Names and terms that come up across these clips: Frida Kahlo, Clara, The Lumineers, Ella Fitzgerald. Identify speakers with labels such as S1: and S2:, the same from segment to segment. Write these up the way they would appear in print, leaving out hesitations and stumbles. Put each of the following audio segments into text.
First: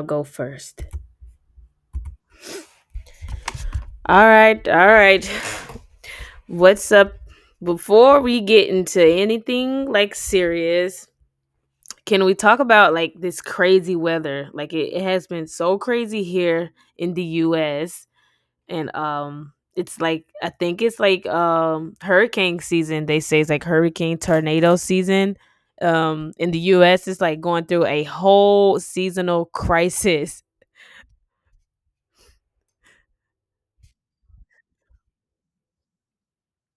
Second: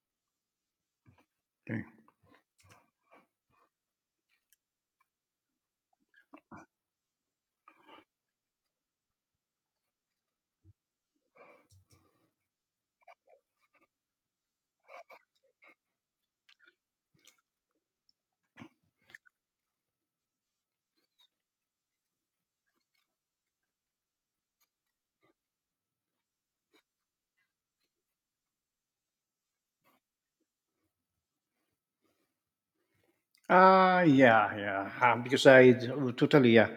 S1: I'll go first.
S2: Okay.
S1: All right, all right. What's up? Before we get into anything like serious, can we talk about like this crazy weather? Like it has been so crazy here in the US and it's like I think it's like hurricane season. They say it's like hurricane tornado season. In the US it's like going through a whole seasonal crisis.
S2: Yeah, yeah. Ah, because I oh, totally, yeah.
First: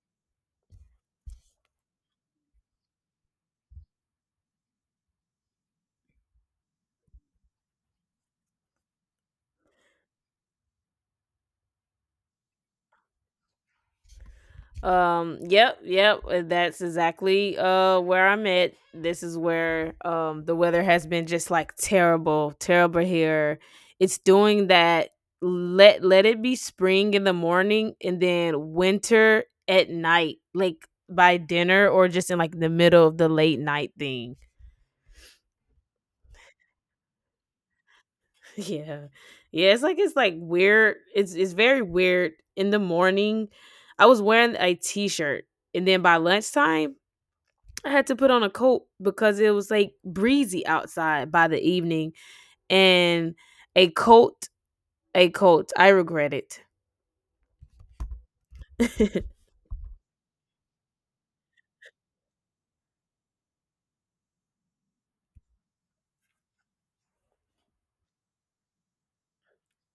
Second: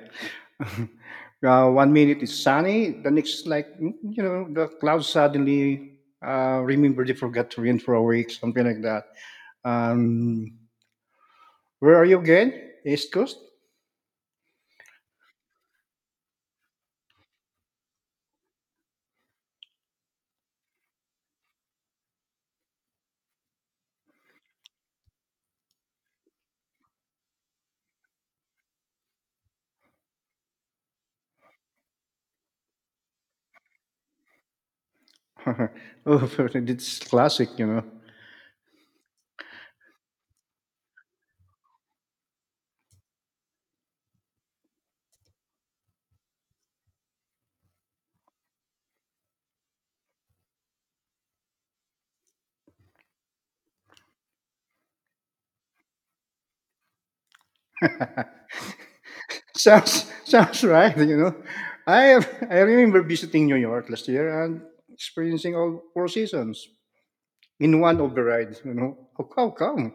S2: One minute it's sunny, the next is like you know, the clouds suddenly remember they forgot to rain for a week, something like that. Um, where are you again? East Coast.
S1: Yep, yep. That's exactly where I'm at. This is where the weather has been just like terrible, terrible here. It's doing that, let it be spring in the morning and then winter at night, like by dinner or just in like the middle of the late night thing.
S2: oh, it's classic, you know.
S1: Yeah. Yeah, it's like weird. It's very weird in the morning. I was wearing a t-shirt, and then by lunchtime I had to put on a coat because it was like breezy outside by the evening. And a coat, a coat. I regret it.
S2: Sounds right, you know. I remember visiting New York last year and experiencing all four seasons in one override. You know, how come?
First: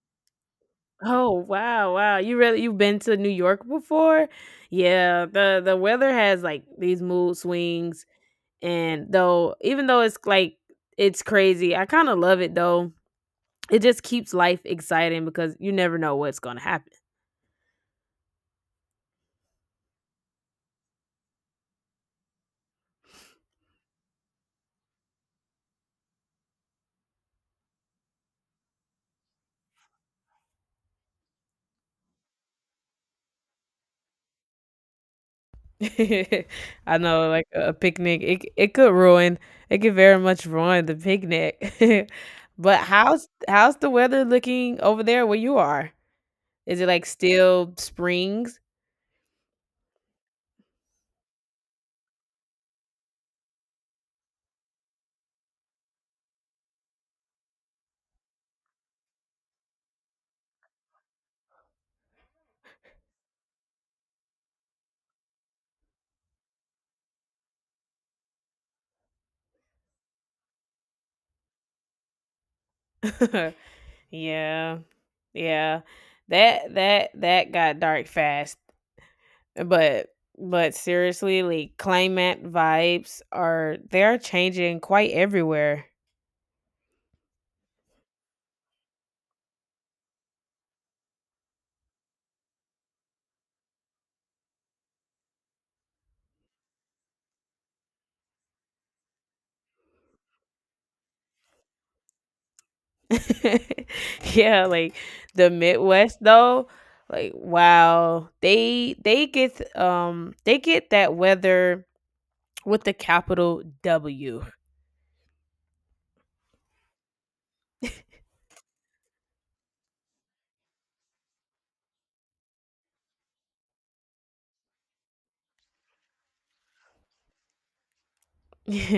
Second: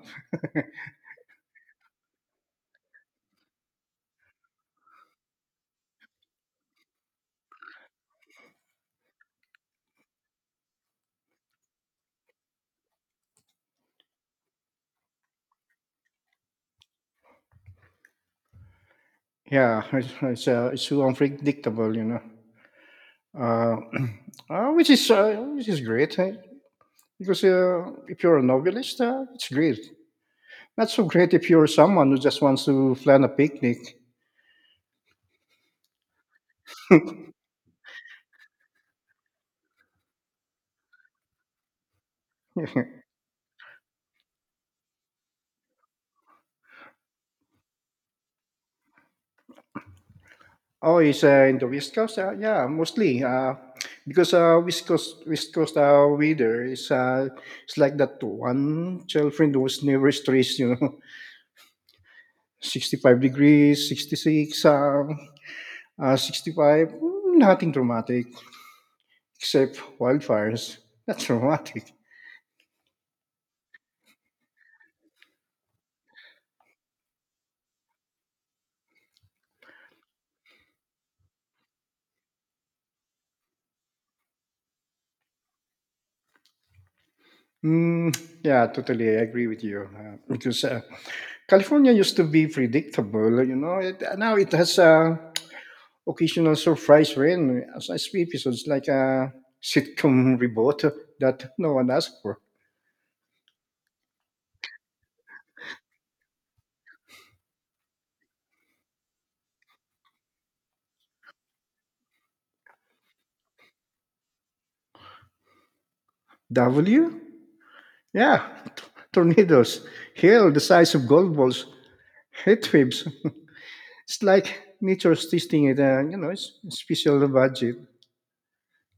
S1: Oh wow, wow. You've been to New York before? Yeah, the weather has like these mood swings, and though even though it's like it's crazy, I kind of love it though. It just keeps life exciting because you never know what's going to happen.
S2: Yeah, it's it's so unpredictable, you know. Uh, which is great, eh? Because if you're a novelist, it's great. Not so great if you're someone who just wants to plan a picnic.
S1: I know, like a picnic, it could ruin, it could very much ruin the picnic. But how's the weather looking over there where you are? Is it like still springs?
S2: Oh, it's in the West Coast. Yeah, mostly, because West Coast weather is it's like that one girlfriend who was never stressed. You know, 65 degrees, 66, 65. Nothing dramatic, except wildfires. That's romantic.
S1: Yeah, yeah. That got dark fast. But seriously, like climate vibes are changing quite everywhere.
S2: Mm, yeah, totally. I agree with you, because California used to be predictable. You know, now it has occasional surprise rain as I speak, so it's like a sitcom reboot that no one asked for.
S1: Yeah, like the Midwest though, like wow, they get that weather with the capital W.
S2: W? Yeah, t- tornadoes, hail the size of golf balls, heat waves. It's like nature's testing it. You know, it's a special budget.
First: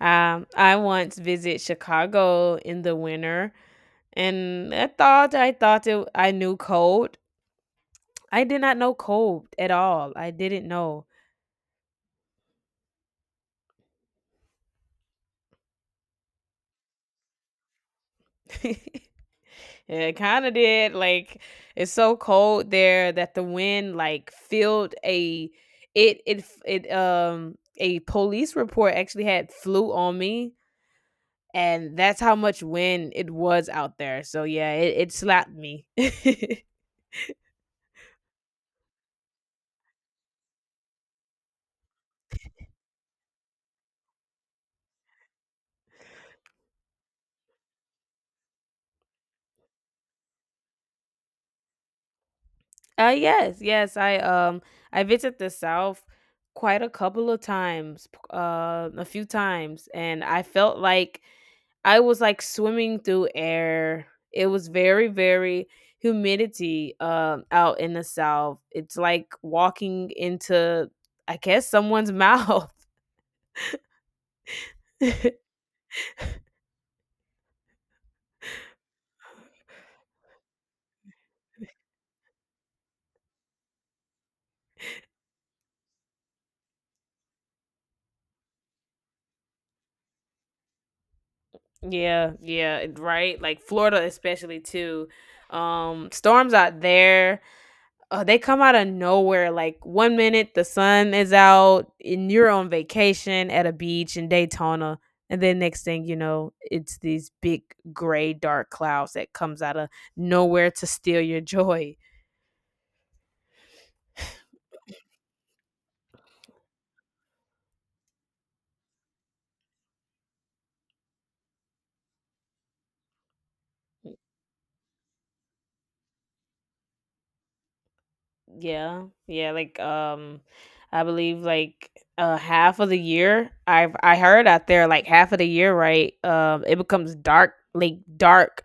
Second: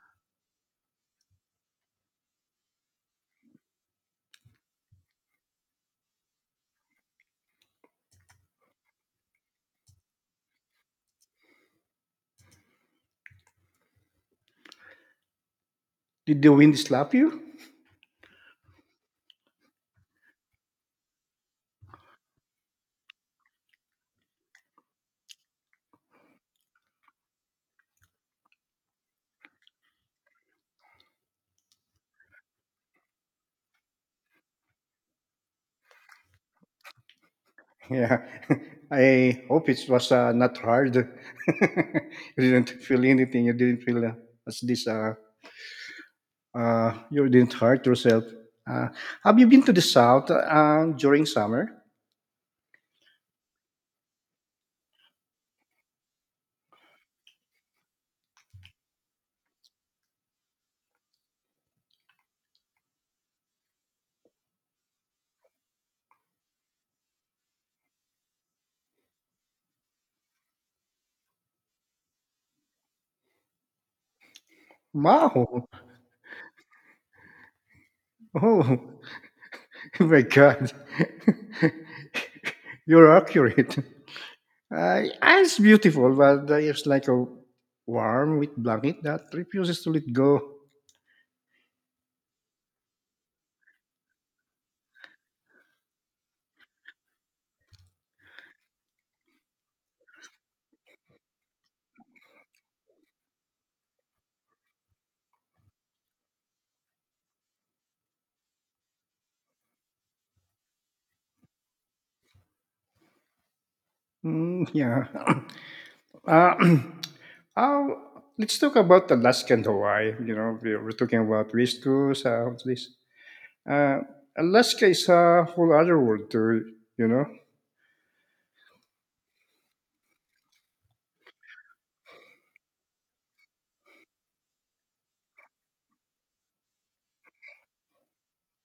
S1: um, I once visit Chicago in the winter, and I knew cold. I did not know cold at all. I didn't know.
S2: Did the wind slap you?
S1: Yeah, it kinda did. Like, it's so cold there that the wind, like, filled a it it f it, a police report actually had flew on me, and that's how much wind it was out there, so yeah, it slapped me.
S2: Yeah, I hope it was not hard. You didn't feel anything. You didn't feel as this. You didn't hurt yourself. Uh, have you been to the south during summer?
S1: Yes, yes, I visit the South quite a couple of times, p a few times, and I felt like I was like swimming through air. It was very, very humidity out in the South. It's like walking into, I guess, someone's mouth. Yeah,
S2: Wow! Oh, my God! You're accurate. It's beautiful, but it's like a warm with blanket that refuses to let go.
S1: yeah, right. Like Florida, especially too. Storms out there. Oh, they come out of nowhere. Like one minute the sun is out and you're on vacation at a beach in Daytona. And then next thing you know, it's these big gray dark clouds that comes out of nowhere to steal your joy.
S2: Yeah. Uh, how- let's talk about Alaska and Hawaii. You know, we're talking about wish tools, what's this? Uh, Alaska is a whole other world too. You know.
S1: Yeah, yeah, like I believe, like half of the year, I heard out there like half of the year, right? It becomes dark, like dark,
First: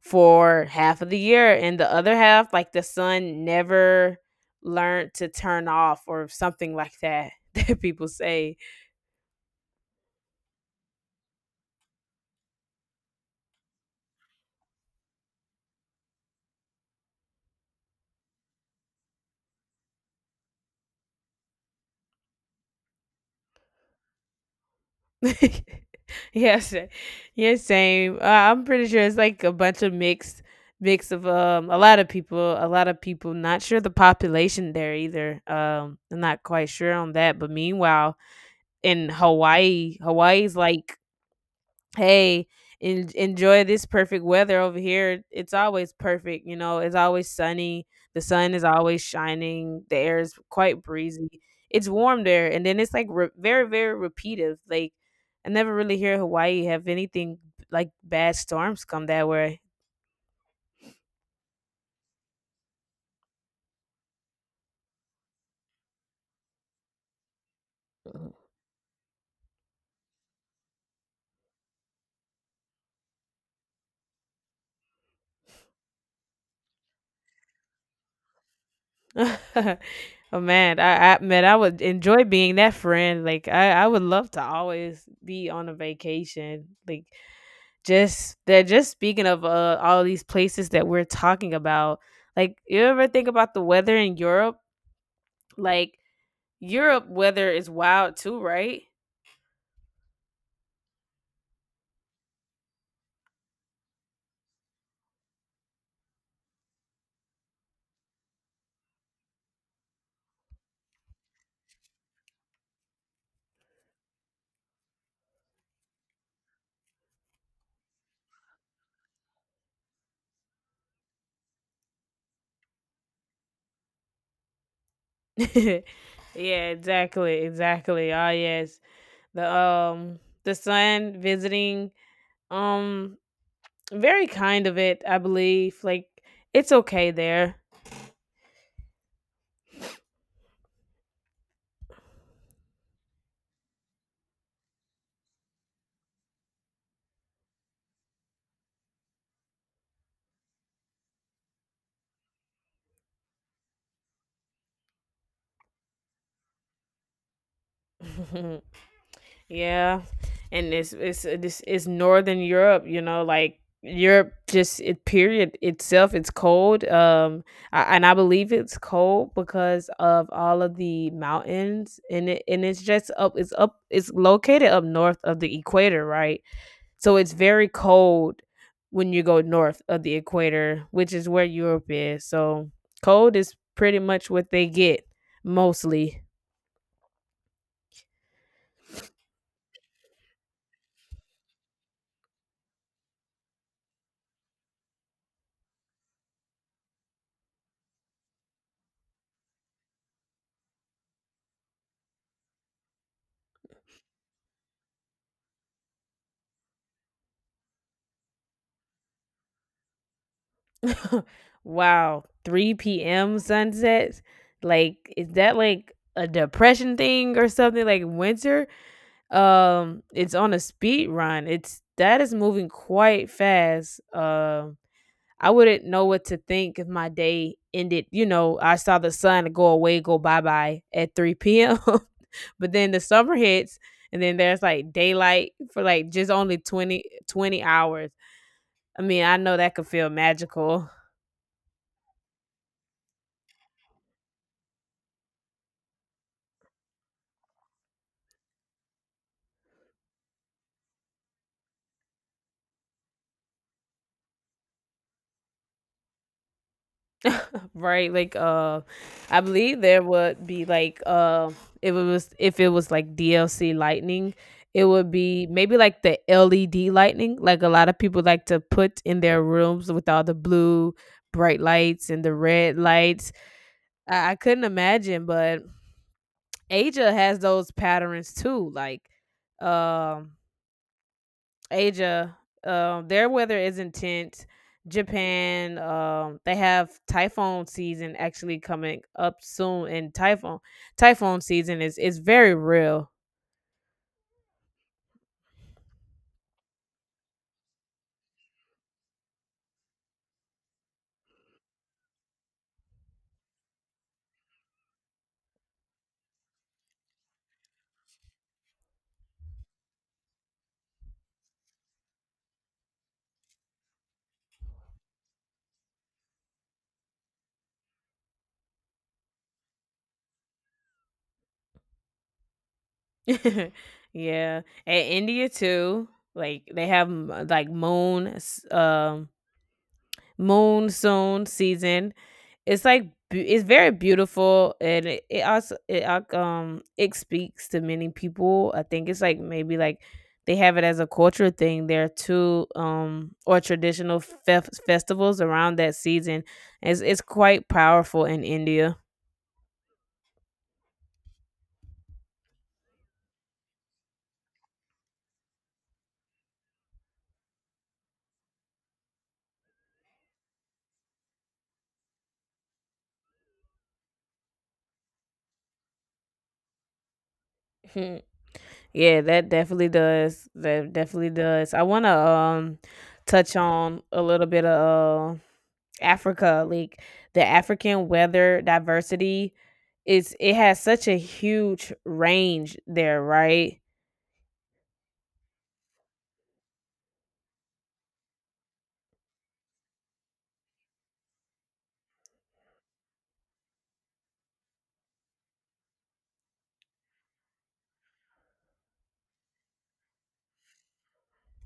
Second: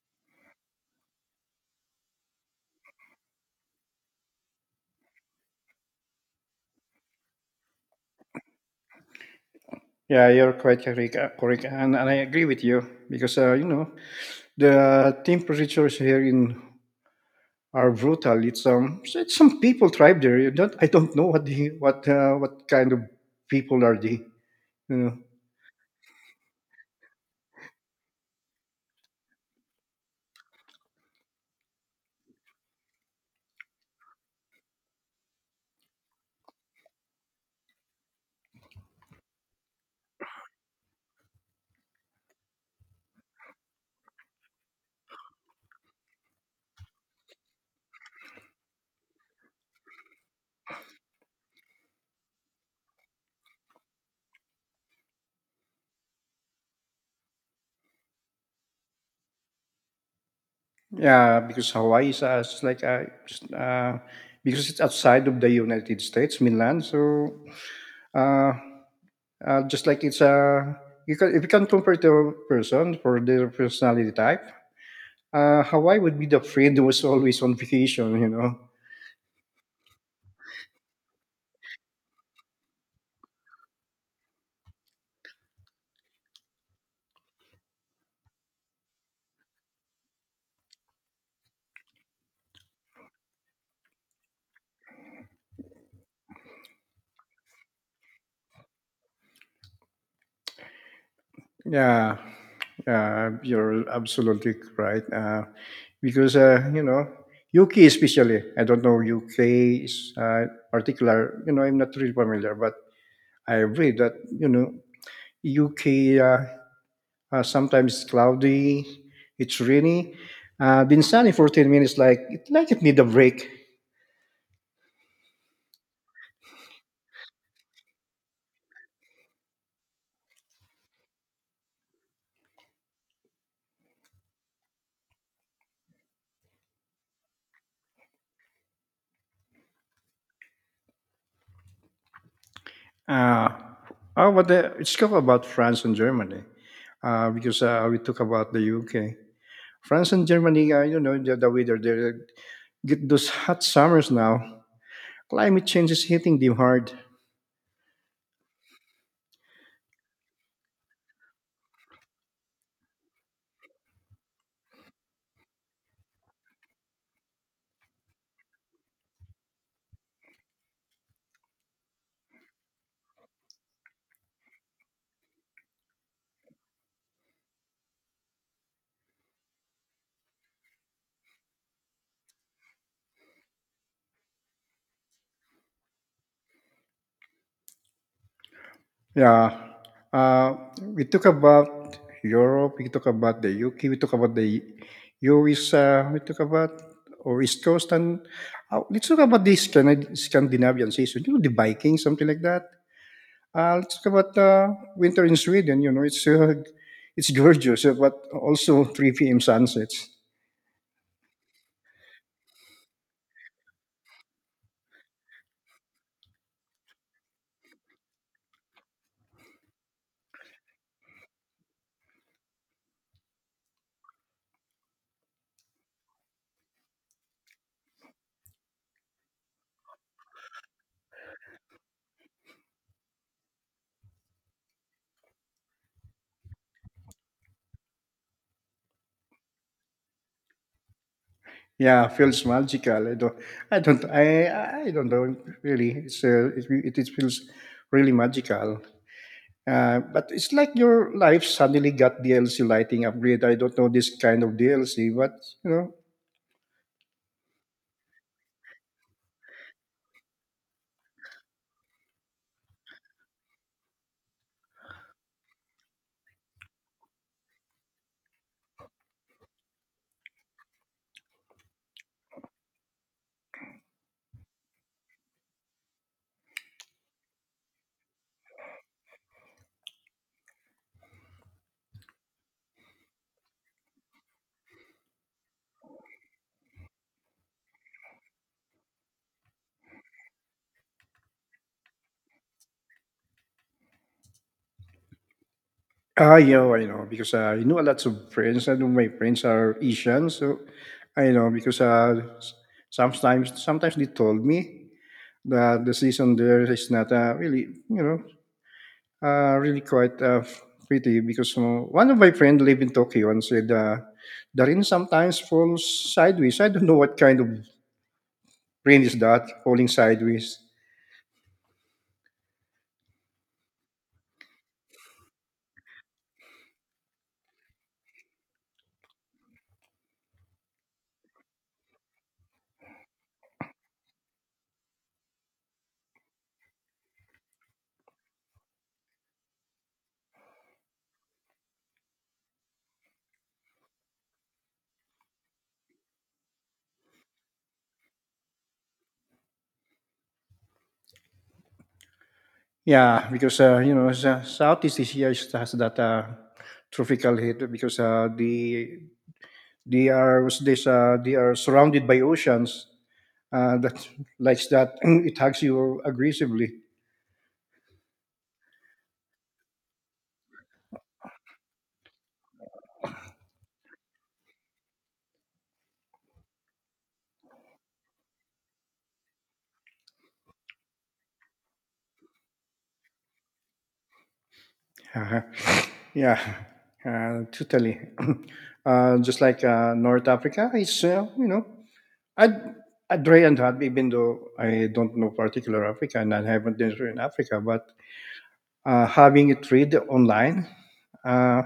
S1: for half of the year, and the other half, like, the sun never learned to turn off or something like that, that people say.
S2: Yeah, you're quite correct, correct, and I agree with you because you know, the temperatures here in are brutal. It's So it's some people tribe there. You don't, I don't know what the, what kind of people are they. You know.
S1: Yes, yeah, same. I'm pretty sure it's like a bunch of mix of a lot of people, a lot of people. Not sure the population there either. I'm not quite sure on that. But meanwhile, in Hawaii's like, hey, enjoy this perfect weather over here. It's always perfect, it's always sunny. The sun is always shining. The air is quite breezy. It's warm there, and then it's like very, very repetitive. Like I never really hear Hawaii have anything like bad storms come that way.
S2: Yeah, because Hawaii is it's like just, because it's outside of the United States mainland, so uh, just like it's you can if you can compare the person for their personality type, Hawaii would be the friend who was always on vacation, you know.
S1: Oh man, I would enjoy being that friend. Like, I would love to always be on a vacation. Like, just they're just speaking of all these places that we're talking about, like, you ever think about the weather in Europe? Like, Europe weather is wild too, right?
S2: Yeah, yeah, you're absolutely right. Because you know, UK especially. I don't know, UK is particular. You know, I'm not really familiar, but I read that you know UK, sometimes it's cloudy, it's rainy. Been sunny for 10 minutes, like like it need a break.
S1: Yeah, exactly, exactly. Oh yes, the sun visiting, um very kind of it, I believe. Like, it's okay there.
S2: Uh, oh, but let talk about France and Germany, because we talk about the UK. France and Germany, you know, the weather, they get those hot summers now. Climate change is hitting them hard.
S1: Yeah, and it's this is Northern Europe, like Europe just, it, period itself. It's cold, and I believe it's cold because of all of the mountains, and it's just up. It's up. It's located up north of the equator, right? So it's very cold when you go north of the equator, which is where Europe is. So cold is pretty much what they get mostly.
S2: Yeah. We talk about Europe, we talk about the UK, we talk about the US, we talk about or East Coast, and let's talk about the Scandinavian season, you know, the Vikings, something like that. Let's talk about winter in Sweden, you know, it's gorgeous, but also 3 p.m. sunsets.
S1: Wow, 3 p.m. sunsets? Like, is that like a depression thing or something? Like winter? It's on a speed run. It's that is moving quite fast. I wouldn't know what to think if my day ended, you know, I saw the sun go away, go bye bye at 3 p.m. But then the summer hits, and then there's like daylight for like just only twenty hours. I mean, I know that could feel magical.
S2: Yeah, feels magical. I don't know, really. It feels really magical. But it's like your life suddenly got DLC lighting upgrade. I don't know this kind of DLC, but you know.
S1: Right? Like I believe there would be, like if it was like DLC lightning, it would be maybe like the LED lightning, like a lot of people like to put in their rooms with all the blue bright lights and the red lights. I couldn't imagine, but Asia has those patterns too. Like, um Asia, their weather is intense. Japan, they have typhoon season actually coming up soon, and typhoon season is very real.
S2: Yeah, oh, I know, because I know a lot of friends, and my friends are Asian, so I know because sometimes they told me that the season there is not really, you know, really quite pretty because you know, one of my friends live in Tokyo and said the rain sometimes falls sideways. I don't know what kind of rain is that falling sideways.
S1: Yeah, and India too. Like, they have monsoon season. It's like it's very beautiful, and it also it speaks to many people. I think it's like maybe like they have it as a culture thing there too, or traditional festivals around that season. It's quite powerful in India.
S2: Yeah, because, you know, Southeast Asia has that tropical heat because they are what's this, they are surrounded by oceans that likes that it hugs you aggressively.
S1: Hmm. Yeah, that definitely does. That definitely does. I want to touch on a little bit of, Africa. Like, the African weather diversity is it has such a huge range there, right?
S2: Uh-huh. Yeah, totally. Just like North Africa, it's you know, I'd, I'd try and hot even though I don't know particular Africa and I haven't been to in Africa, but having it read online. Uh,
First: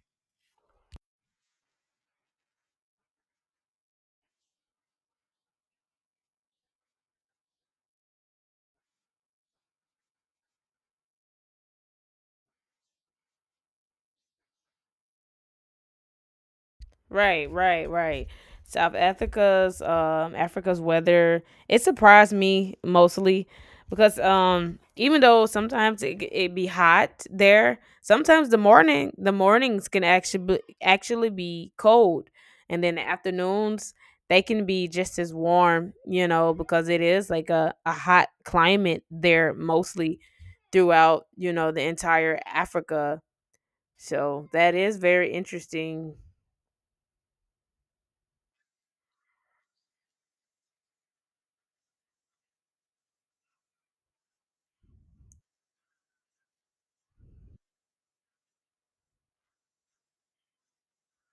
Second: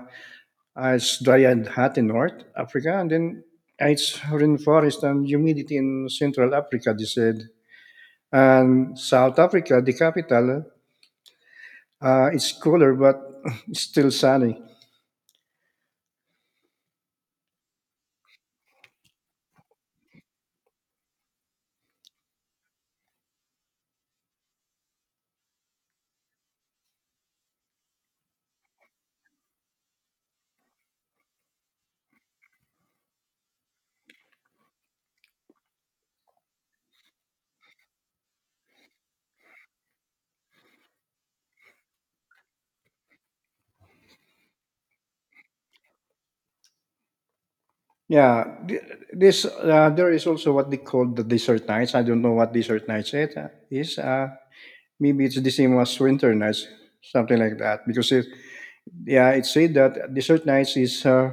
S2: It's dry and hot in North Africa, and then it's rainforest and humidity in Central Africa, they said. And South Africa, the capital, it's cooler but it's still sunny.
S1: Right, right, right. South Africa's Africa's weather, it surprised me mostly because even though sometimes it be hot there, sometimes the mornings can actually be cold, and then the afternoons they can be just as warm, because it is like a hot climate there mostly throughout the entire Africa. So that is very interesting.
S2: Yeah, this there is also what they call the desert nights. I don't know what desert nights it is. Maybe it's the same as winter nights, something like that. Because yeah, it said that desert nights is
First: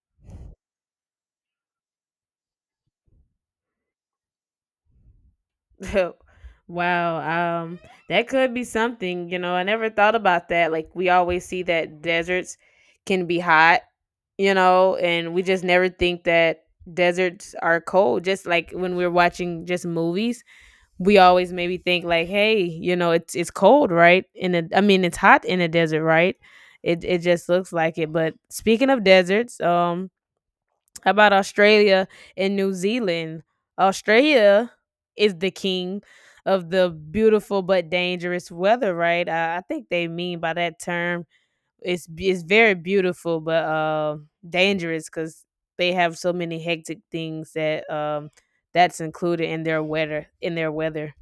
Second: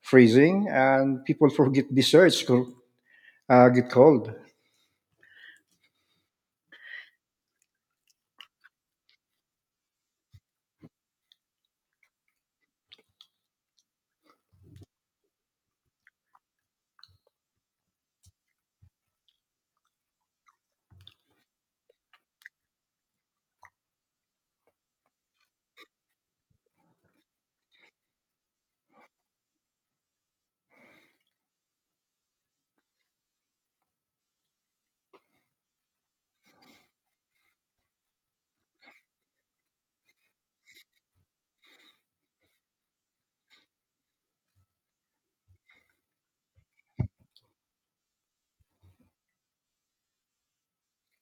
S2: freezing and people forget desserts get cold.
S1: Wow, that could be something. You know, I never thought about that. Like, we always see that deserts can be hot, and we just never think that deserts are cold. Just like when we're watching just movies, we always maybe think like, hey, you know, it's cold, right? I mean, it's hot in a desert, right? It just looks like it. But speaking of deserts, how about Australia and New Zealand? Australia is the king of the beautiful but dangerous weather, right? I think they mean by that term, it's very beautiful but dangerous, because they have so many hectic things that that's included in their weather.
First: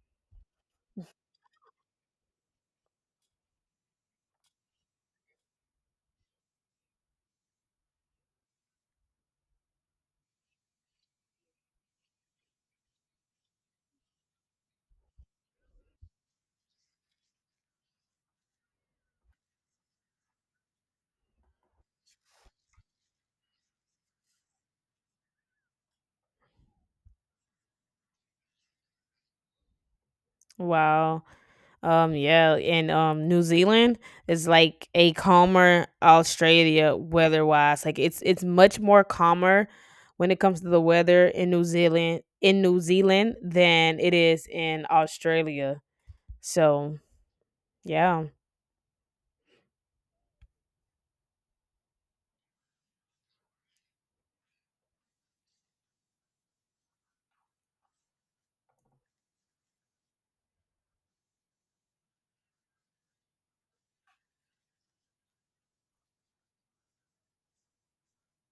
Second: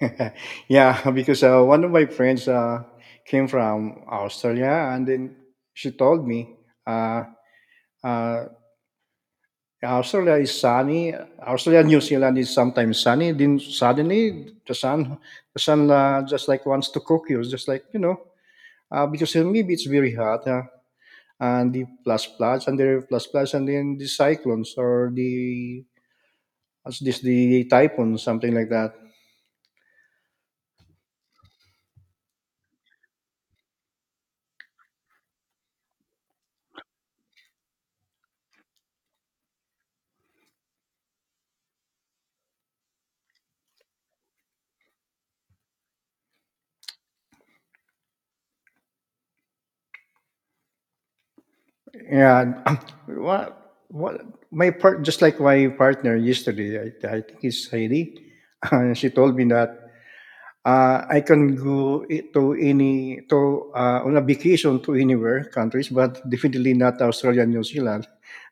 S2: Yeah, because one of my friends came from Australia, and then she told me, uh, uh, Australia is sunny. Australia, New Zealand is sometimes sunny. Then suddenly the sun just like wants to cook you, just like you know, because maybe it's very hot. And the plus plus and the plus plus and then the cyclones or the what's this, the typhoon, something like that.
S1: Wow. Yeah, and New Zealand is like a calmer Australia weather-wise. Like, it's much more calmer when it comes to the weather in New Zealand than it is in Australia. So yeah.
S2: Yeah, what my part just like my partner yesterday, I think it's Heidi, and she told me that I can go to any to on a vacation to anywhere countries, but definitely not Australia and New Zealand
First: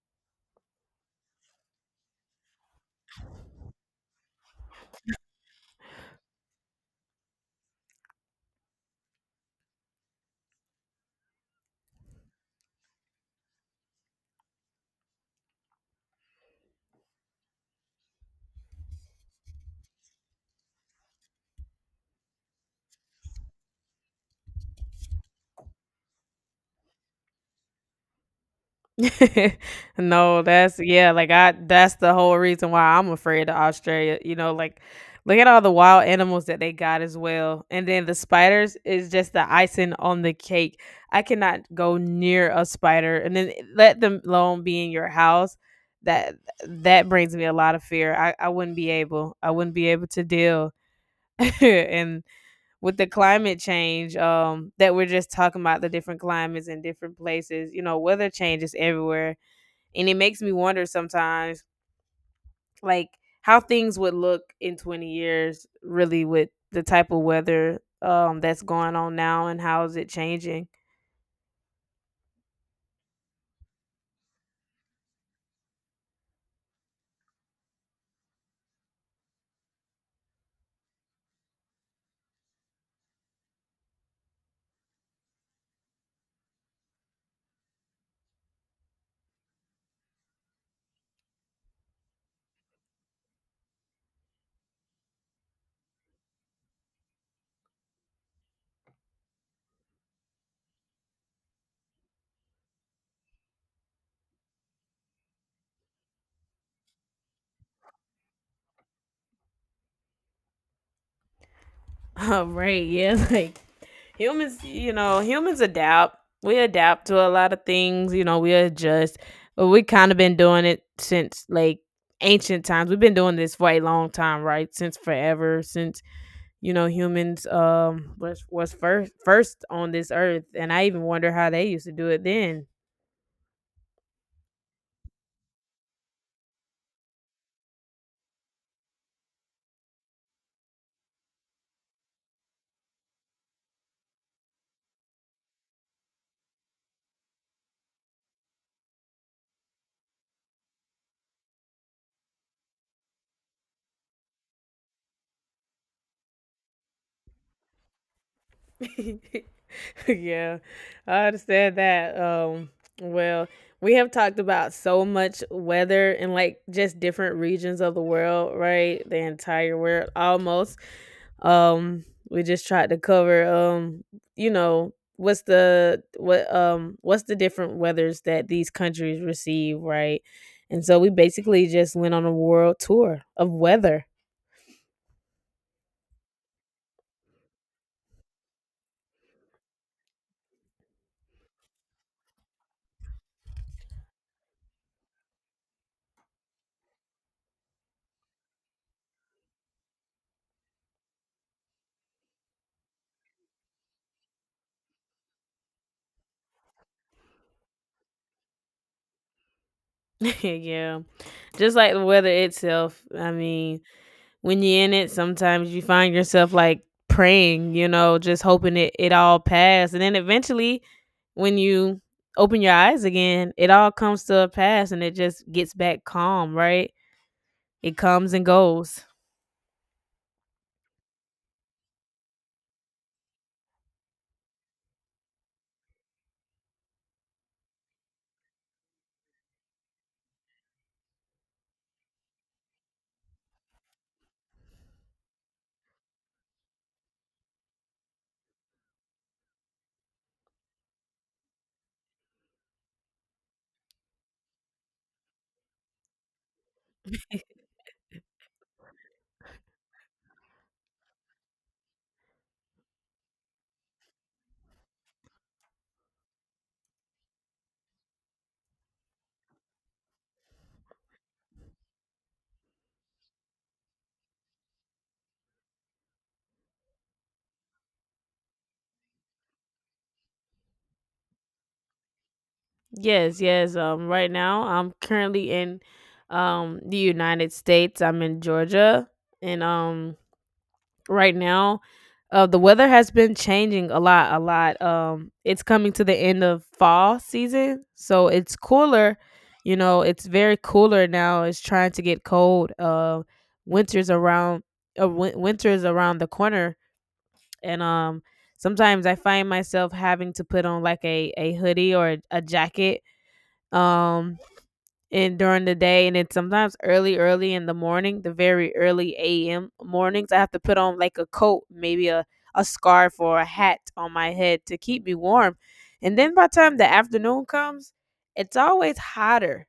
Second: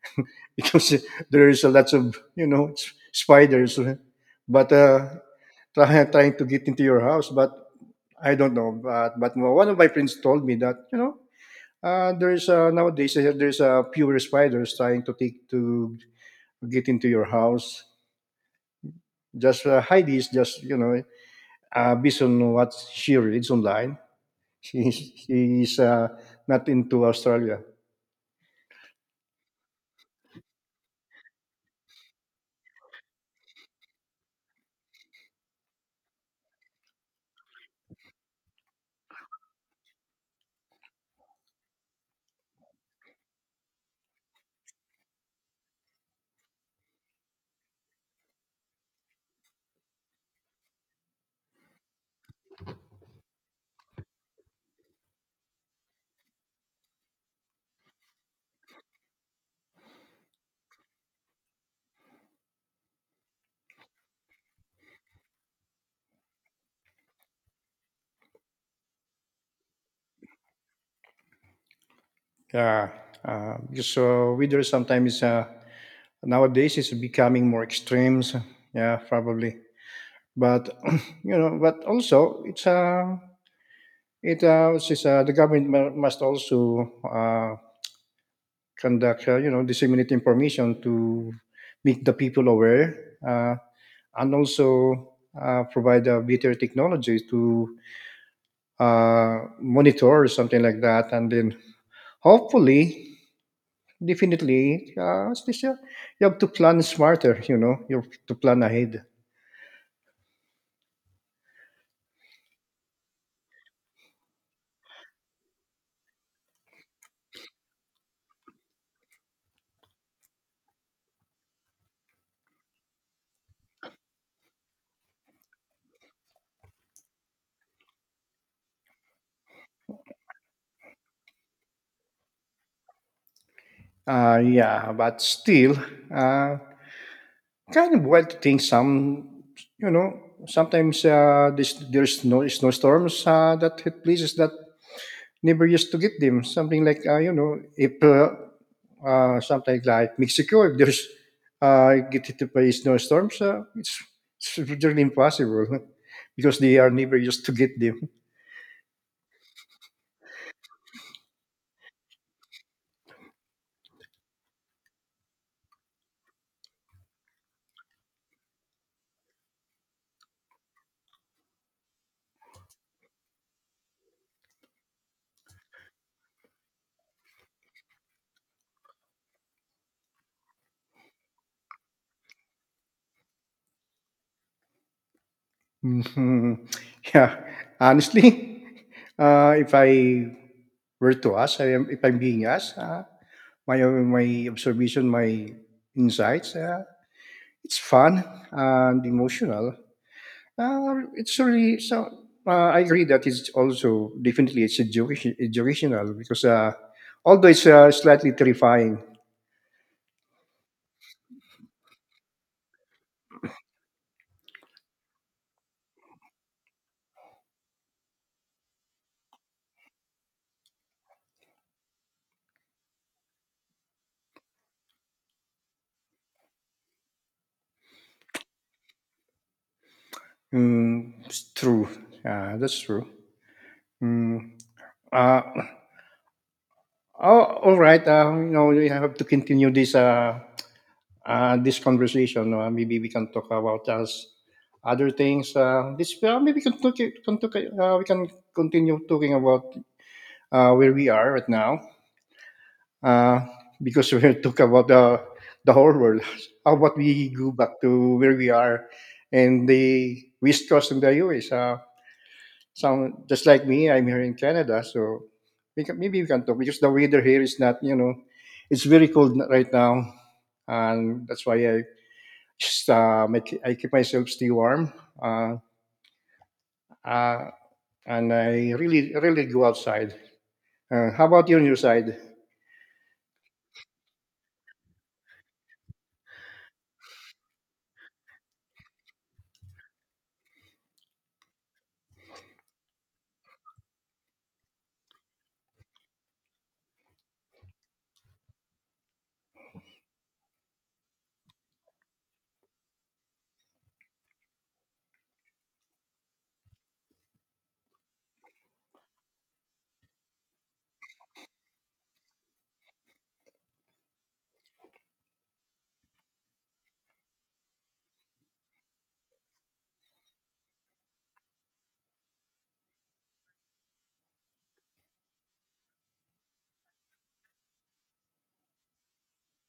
S2: because there's a lots of you know spiders. But try, trying to get into your house, but I don't know. But one of my friends told me that you know there's nowadays there's pure spiders trying to take to get into your house. Just Heidi is just you know based on what she reads online, she is not into Australia.
S1: No, that's the whole reason why I'm afraid of Australia. You know, like, look at all the wild animals that they got as well. And then the spiders is just the icing on the cake. I cannot go near a spider, and then let them alone be in your house. That that brings me a lot of fear. I wouldn't be able. I wouldn't be able to deal. And with the climate change that we're just talking about, the different climates in different places, weather changes everywhere, and it makes me wonder sometimes, like, how things would look in 20 years, really, with the type of weather that's going on now, and how is it changing?
S2: Yeah, because so weather sometimes nowadays is becoming more extremes. Yeah, probably. But you know, but also the government must also conduct, you know, disseminate information to make the people aware, and also provide better technology to monitor or something like that. And then hopefully, definitely, as they say, you have to plan smarter, you know, you have to plan ahead.
S1: Oh, right, yeah. Like, humans you know humans adapt. We adapt to a lot of things. We adjust, but we kind of been doing it since like ancient times. We've been doing this for a long time, right, since forever, since humans was first on this earth, and I even wonder how they used to do it then.
S2: Yeah, but still, uh, kind of wild to think some, you know, sometimes there's no snowstorms that hit places that never used to get them. Something like, you know, if something like Mexico, if there's get hit by snowstorms, it's really impossible because they are never used to get them.
S1: Yeah, I understand that. Well, we have talked about so much weather, and like, just different regions of the world, right? The entire world almost. Um, we just tried to cover you know, what's the what what's the different weathers that these countries receive, right? And so we basically just went on a world tour of weather.
S2: Mhm. Yeah, honestly, if I were to ask, if I'm being asked, my my observation, my insights, it's fun and emotional. It's really so. I agree that it's also definitely it's educational because although it's slightly terrifying.
S1: Yeah. Just like the weather itself. I mean, when you're in it, sometimes you find yourself like praying, you know, just hoping it all pass. And then eventually, when you open your eyes again, it all comes to a pass and it just gets back calm, right? It comes and goes.
S2: It's true. That's true. Mm, uh, oh, all right. You know, we have to continue this conversation. Maybe we can talk about us other things. This Maybe we can continue talking about where we are right now. uh, because we talk about the whole world. How about we go back to where we are and the West Coast in the US? Some just like me, I'm here in Canada, so maybe we can talk because the weather here is not, you know, it's very cold right now, and that's why I just make I keep myself still warm. Uh, uh, and I really, really go outside. How about you on your side?
S1: Yes, yes. Right now, I'm currently in the United States. I'm in Georgia. And right now. The weather has been changing a lot, a lot. It's coming to the end of fall season, so it's cooler. You know, it's very cooler now. It's trying to get cold. Winter's around. Winter's around the corner, and sometimes I find myself having to put on like a hoodie or a jacket um and during the day. And it's sometimes early early in the morning, the very early am mornings, I have to put on like a coat, maybe a scarf or a hat on my head to keep me warm. And then by the time the afternoon comes, it's always hotter.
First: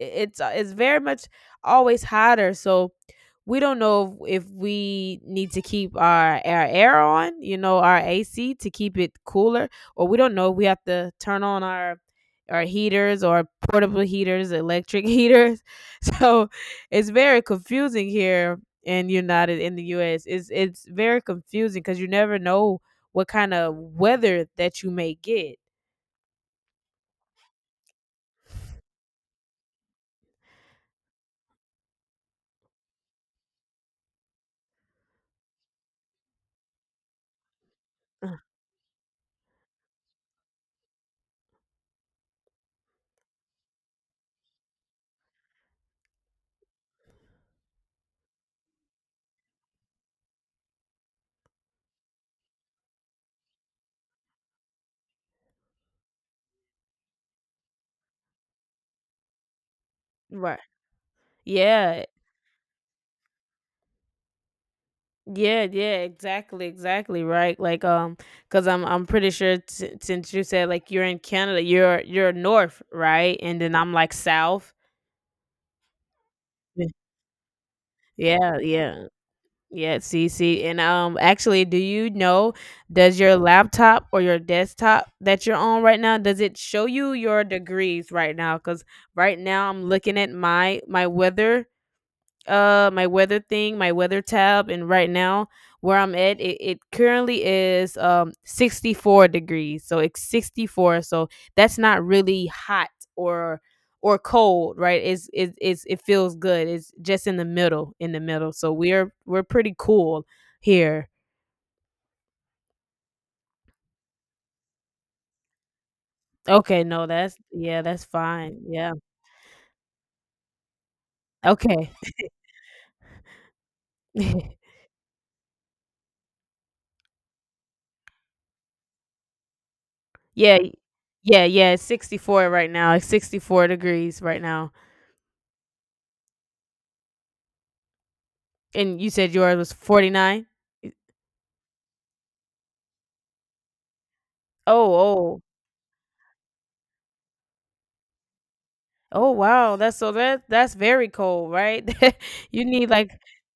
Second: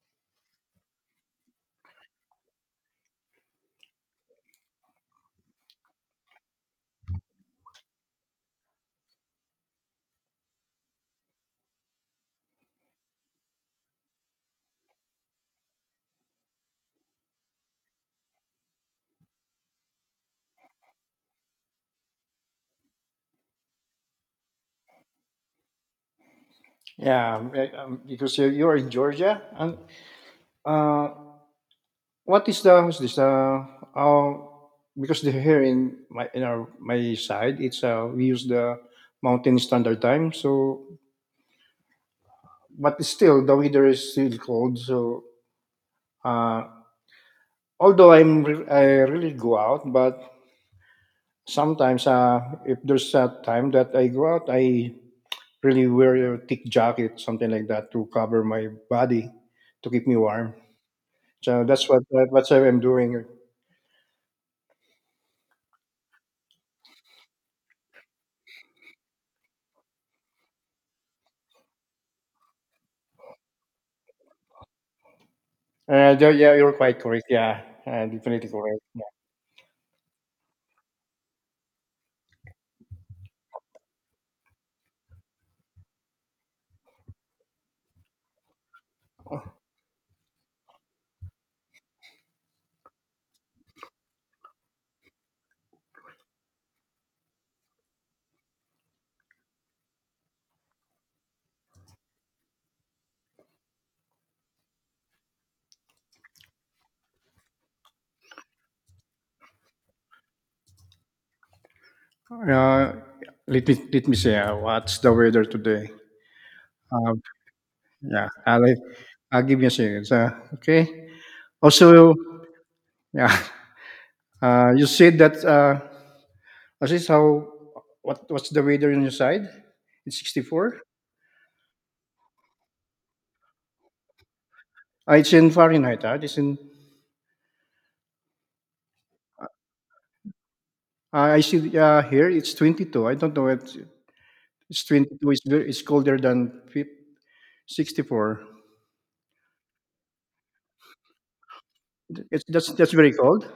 S1: It's very much always hotter, so we don't know if we need to keep our air on, you know, our AC to keep it cooler, or we don't know if we have to turn on our heaters or portable heaters, electric heaters. So it's very confusing here in United in the US. It's very confusing because you never know what kind of weather that you may get.
S2: Yeah, because you're in Georgia. And Uh, what is the what's this? Uh, because the here in my in our my side, it's we
S1: Ugh.
S2: use the mountain standard time. So, but still the weather is still cold. So, uh, although I really go out, but sometimes if there's a time that I go out, I really wear a thick jacket, something like that, to cover my body to keep me warm.
S1: Right.
S2: So
S1: Yeah.
S2: that's what I'm doing.
S1: Yeah, yeah, exactly, exactly, right. Like, because I'm pretty sure since you said like you're in Canada, you're north, right? And then I'm like south.
S2: Yeah, yeah, you're
S1: Yeah,
S2: quite correct. Yeah, definitely
S1: yeah,
S2: correct. Yeah.
S1: yeah. Yeah, see, and actually, do you know? Does your laptop or your desktop that you're on right now, does it show you your degrees right now? Because right now I'm looking at my weather, my weather thing, my weather tab, and right now where I'm at, it currently is 64 degrees. So it's 64. So that's not really hot or cold, right? It's it feels good. It's just in the middle, in the middle. So we're pretty cool here.
S2: Uh, let me see. What's the weather today?
S1: Okay, no,
S2: Um,
S1: that's yeah, that's
S2: yeah,
S1: fine. Yeah.
S2: I'll give you a second. Okay.
S1: Okay.
S2: Also, yeah. You said that. This is this how. What what's the weather on your side? It's sixty
S1: Yeah.
S2: four.
S1: Yeah, yeah, it's 64 right now. It's 64 degrees right now.
S2: It's in Fahrenheit. It's in.
S1: And you said yours was 49?
S2: I see. Here it's 22. I don't know. It's
S1: Oh,
S2: 22.
S1: oh.
S2: It's colder than 64.
S1: Oh, wow. That's so that's very cold, right?
S2: It's
S1: You need
S2: that's
S1: like,
S2: very cold.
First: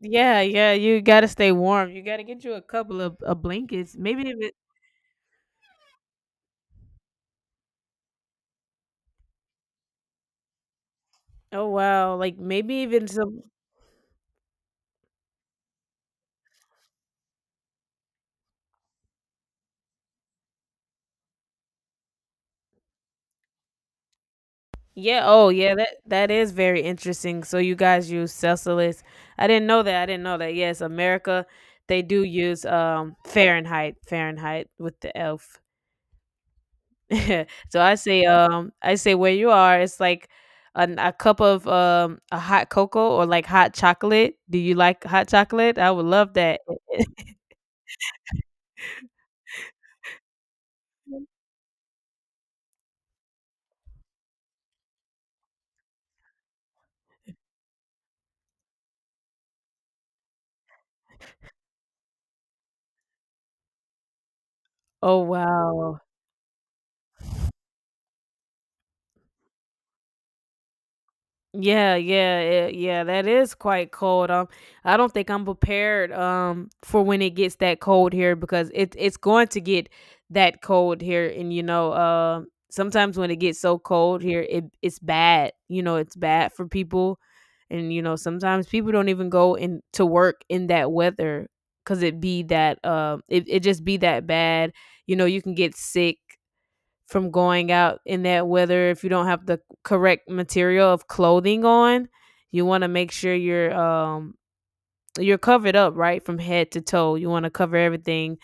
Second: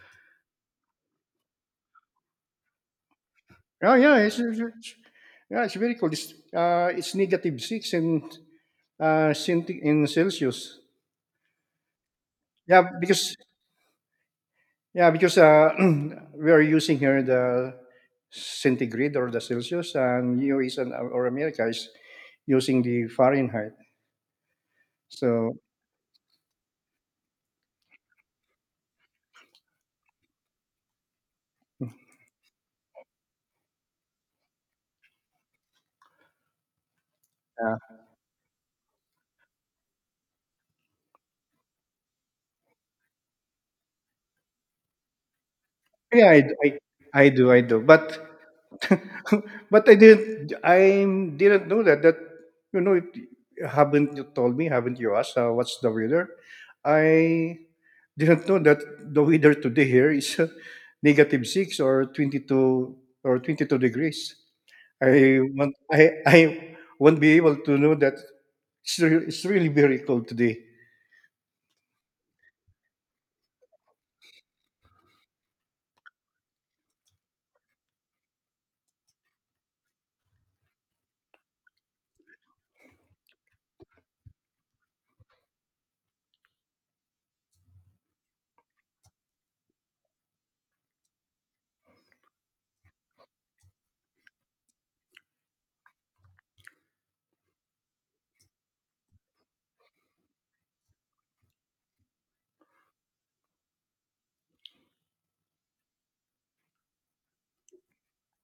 S1: yeah, yeah, you gotta stay warm. You gotta get you a couple of
S2: Oh,
S1: blankets.
S2: yeah,
S1: Maybe
S2: it's
S1: even,
S2: it's it's yeah, it's very cold. It's negative six in in Celsius.
S1: oh wow, like maybe
S2: Yeah,
S1: even
S2: because
S1: some,
S2: yeah, because we are using here the centigrade or the Celsius, and you is an, or America is using the Fahrenheit.
S1: yeah, oh
S2: So
S1: yeah, that is very interesting. So you guys use Celsius. I didn't know that. I didn't know that. Yes, America, they do use Fahrenheit, Fahrenheit with the elf. So
S2: uh,
S1: I say where you are, it's like a cup of a hot cocoa or like hot chocolate. Do you like hot chocolate? I would
S2: yeah,
S1: love that.
S2: I do but but I didn't. I Didn't know that. That you know, haven't you told me? Haven't you asked what's the weather? I didn't know that the weather today here is negative 6 or 22 or 22 degrees.
S1: Oh wow.
S2: I won't be able to know that it's, it's really very cold today.
S1: Yeah, yeah, yeah, yeah, that is quite cold. I don't think I'm prepared for when it gets that cold here because it's going to get that cold here. And you know, sometimes when it gets so cold here, it's bad. You know, it's bad for people. And you know, sometimes people don't even go in to work in that weather, cuz it be that it it just be that bad. You know, you can get sick from going out in that weather if you don't have the correct material of clothing on. You want to make sure you're covered up right from head to toe. You want to cover everything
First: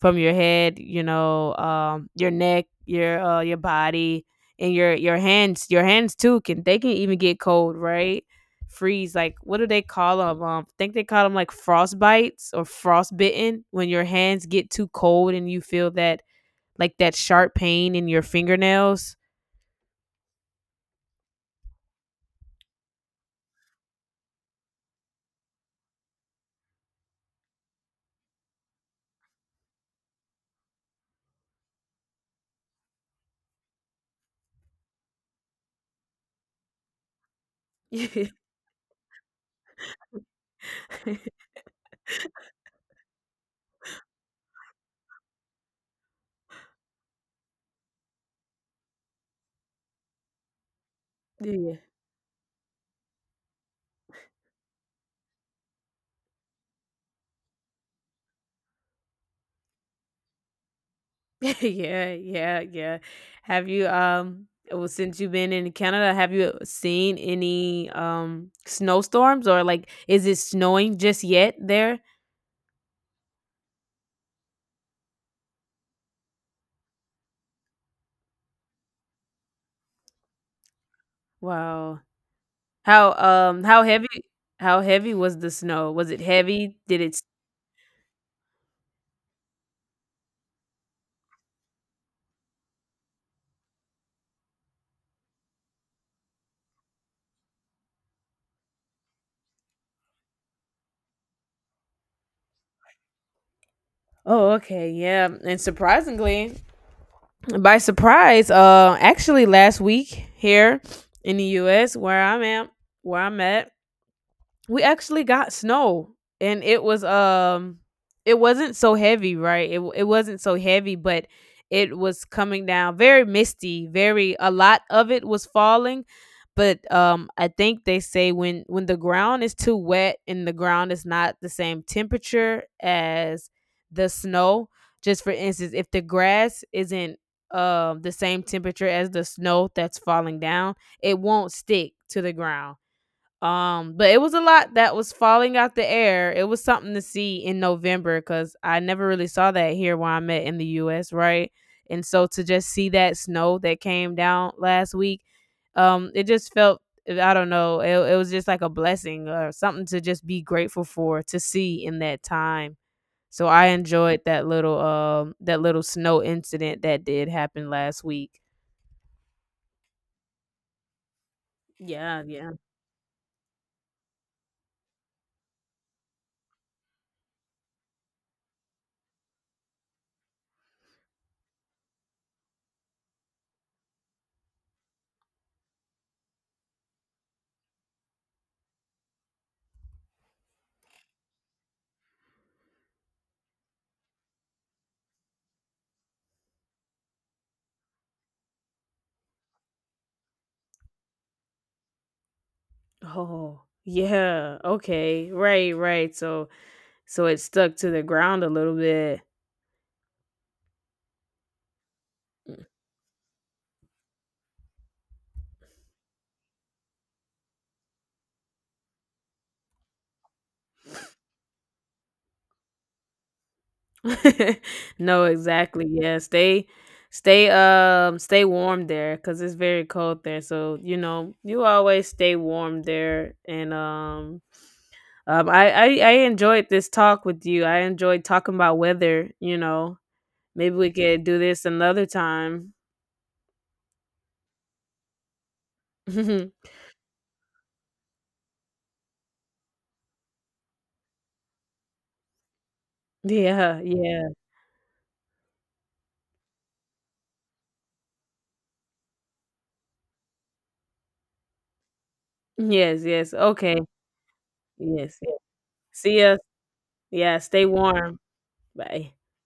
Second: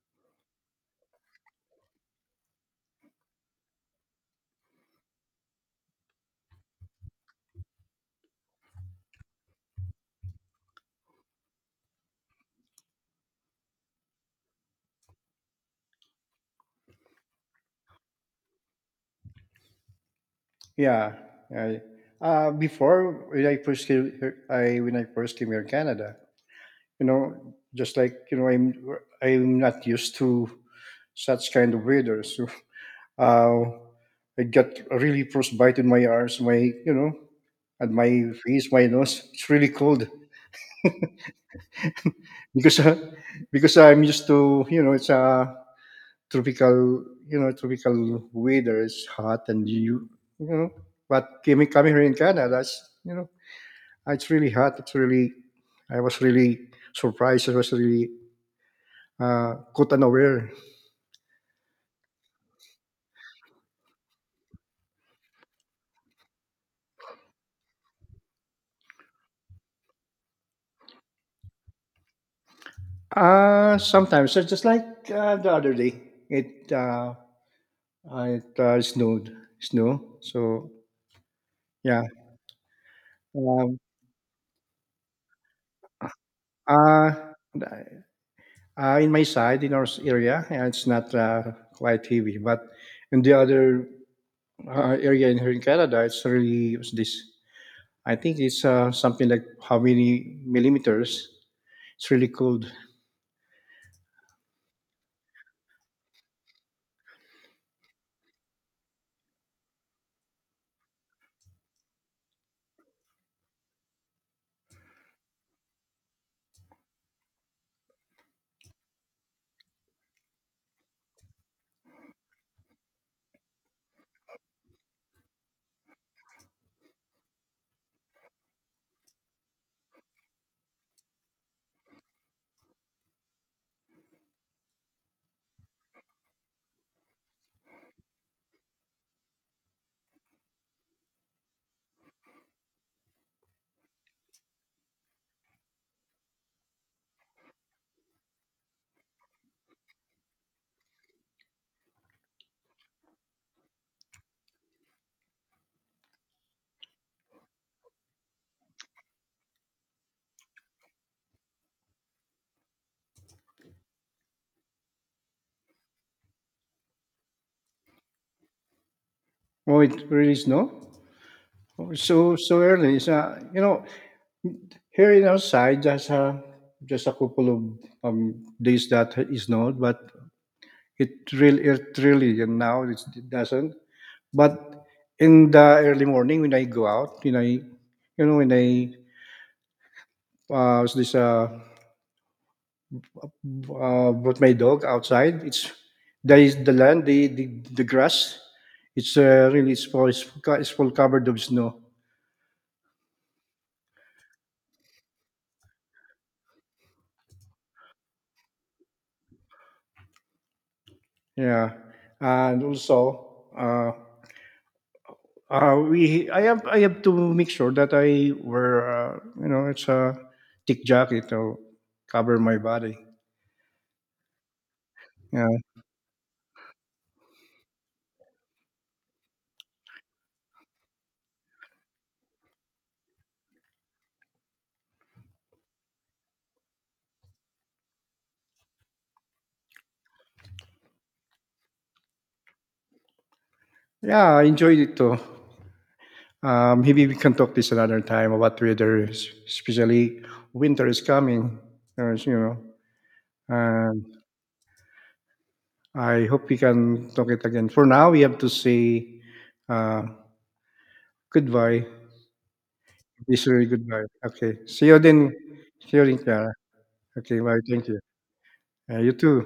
S1: from your head, you know, your neck, your body, and your hands. Your hands too can, they can even get cold, right? Freeze, like what do they call them, I think they call them like frostbites or frostbitten, when your hands get too cold and you feel that, like that sharp pain in your fingernails.
S2: Yeah. I, Before when I first came, I when I first came here in Canada, you know, just like you know, I'm not used to such kind of weather. So uh, I got really frostbite bite in my arms, my you know, and
S1: Yeah.
S2: my face, my nose. It's really cold because because I'm used to you know, it's a tropical you know tropical weather. It's hot and you you know, but coming here in Canada, it's, you know, it's really hot. It's really I was really surprised. I was really caught unaware.
S1: Yeah, yeah, yeah. Have you? Well, since you've been in Canada, have you seen any snowstorms, or like is it snowing just yet there?
S2: Sometimes, so just like the other day, it uh, it snowed, snow. So
S1: Wow.
S2: yeah, um,
S1: How heavy, how heavy was the snow? Was it heavy? Did it,
S2: uh, in my side, in our area, it's not quite heavy, but in the other area in here in Canada, it's really what's this. I think it's something like how many millimeters? It's really cold.
S1: oh, okay. Yeah. And surprisingly, by surprise, actually last week here in the US where I'm at, we actually got snow and it was it wasn't so heavy, right? It wasn't so heavy, but it was coming down very misty, very, a lot of it was falling. But I think they say when the ground is too wet and the ground is not the same temperature as the snow, just for instance, if the grass isn't the same temperature as the snow that's falling down, it won't stick to the ground. But it was a lot that was falling out the air. It was something to see in November because I never really saw that here where I'm at in the US, right? And so to just see that snow that came down last week, it just felt, I don't know, it was just like a blessing or something to just be grateful for, to see in that time. So I enjoyed that little snow incident that did happen last week.
S2: Oh, it really snow. Oh,
S1: Yeah,
S2: so
S1: yeah.
S2: so early. You know, here in outside, just a couple of days that is snowed, but it really and now it's, it doesn't. But in the early morning when I go out, when I you know when I was this brought my dog outside, it's there is the grass. It's really it's full covered of snow.
S1: Oh, yeah. Okay. Right, right. So, so it stuck to the ground a little bit.
S2: Yeah, and also. Uh, we I have to make sure that I wear you know it's a thick jacket to cover my body.
S1: No,
S2: Yeah,
S1: exactly, yeah, stay, stay, stay warm there, cause it's very cold there, so, you know, you always stay warm there. And, I I enjoyed this talk with you. I enjoyed talking about weather, you know, maybe we could do this another time.
S2: yeah, I enjoyed it too. Maybe we can talk this another time about weather, especially winter is coming. As you know,
S1: Yeah,
S2: and
S1: yeah.
S2: I hope we can talk it again. For now, we have to say uh, goodbye.
S1: Yes, yes,
S2: This really
S1: okay,
S2: goodbye. Okay, see you
S1: yes,
S2: then.
S1: yes.
S2: See you then,
S1: See ya.
S2: Clara.
S1: Yeah,
S2: Okay, bye.
S1: stay
S2: Thank you.
S1: warm. Bye.
S2: You too.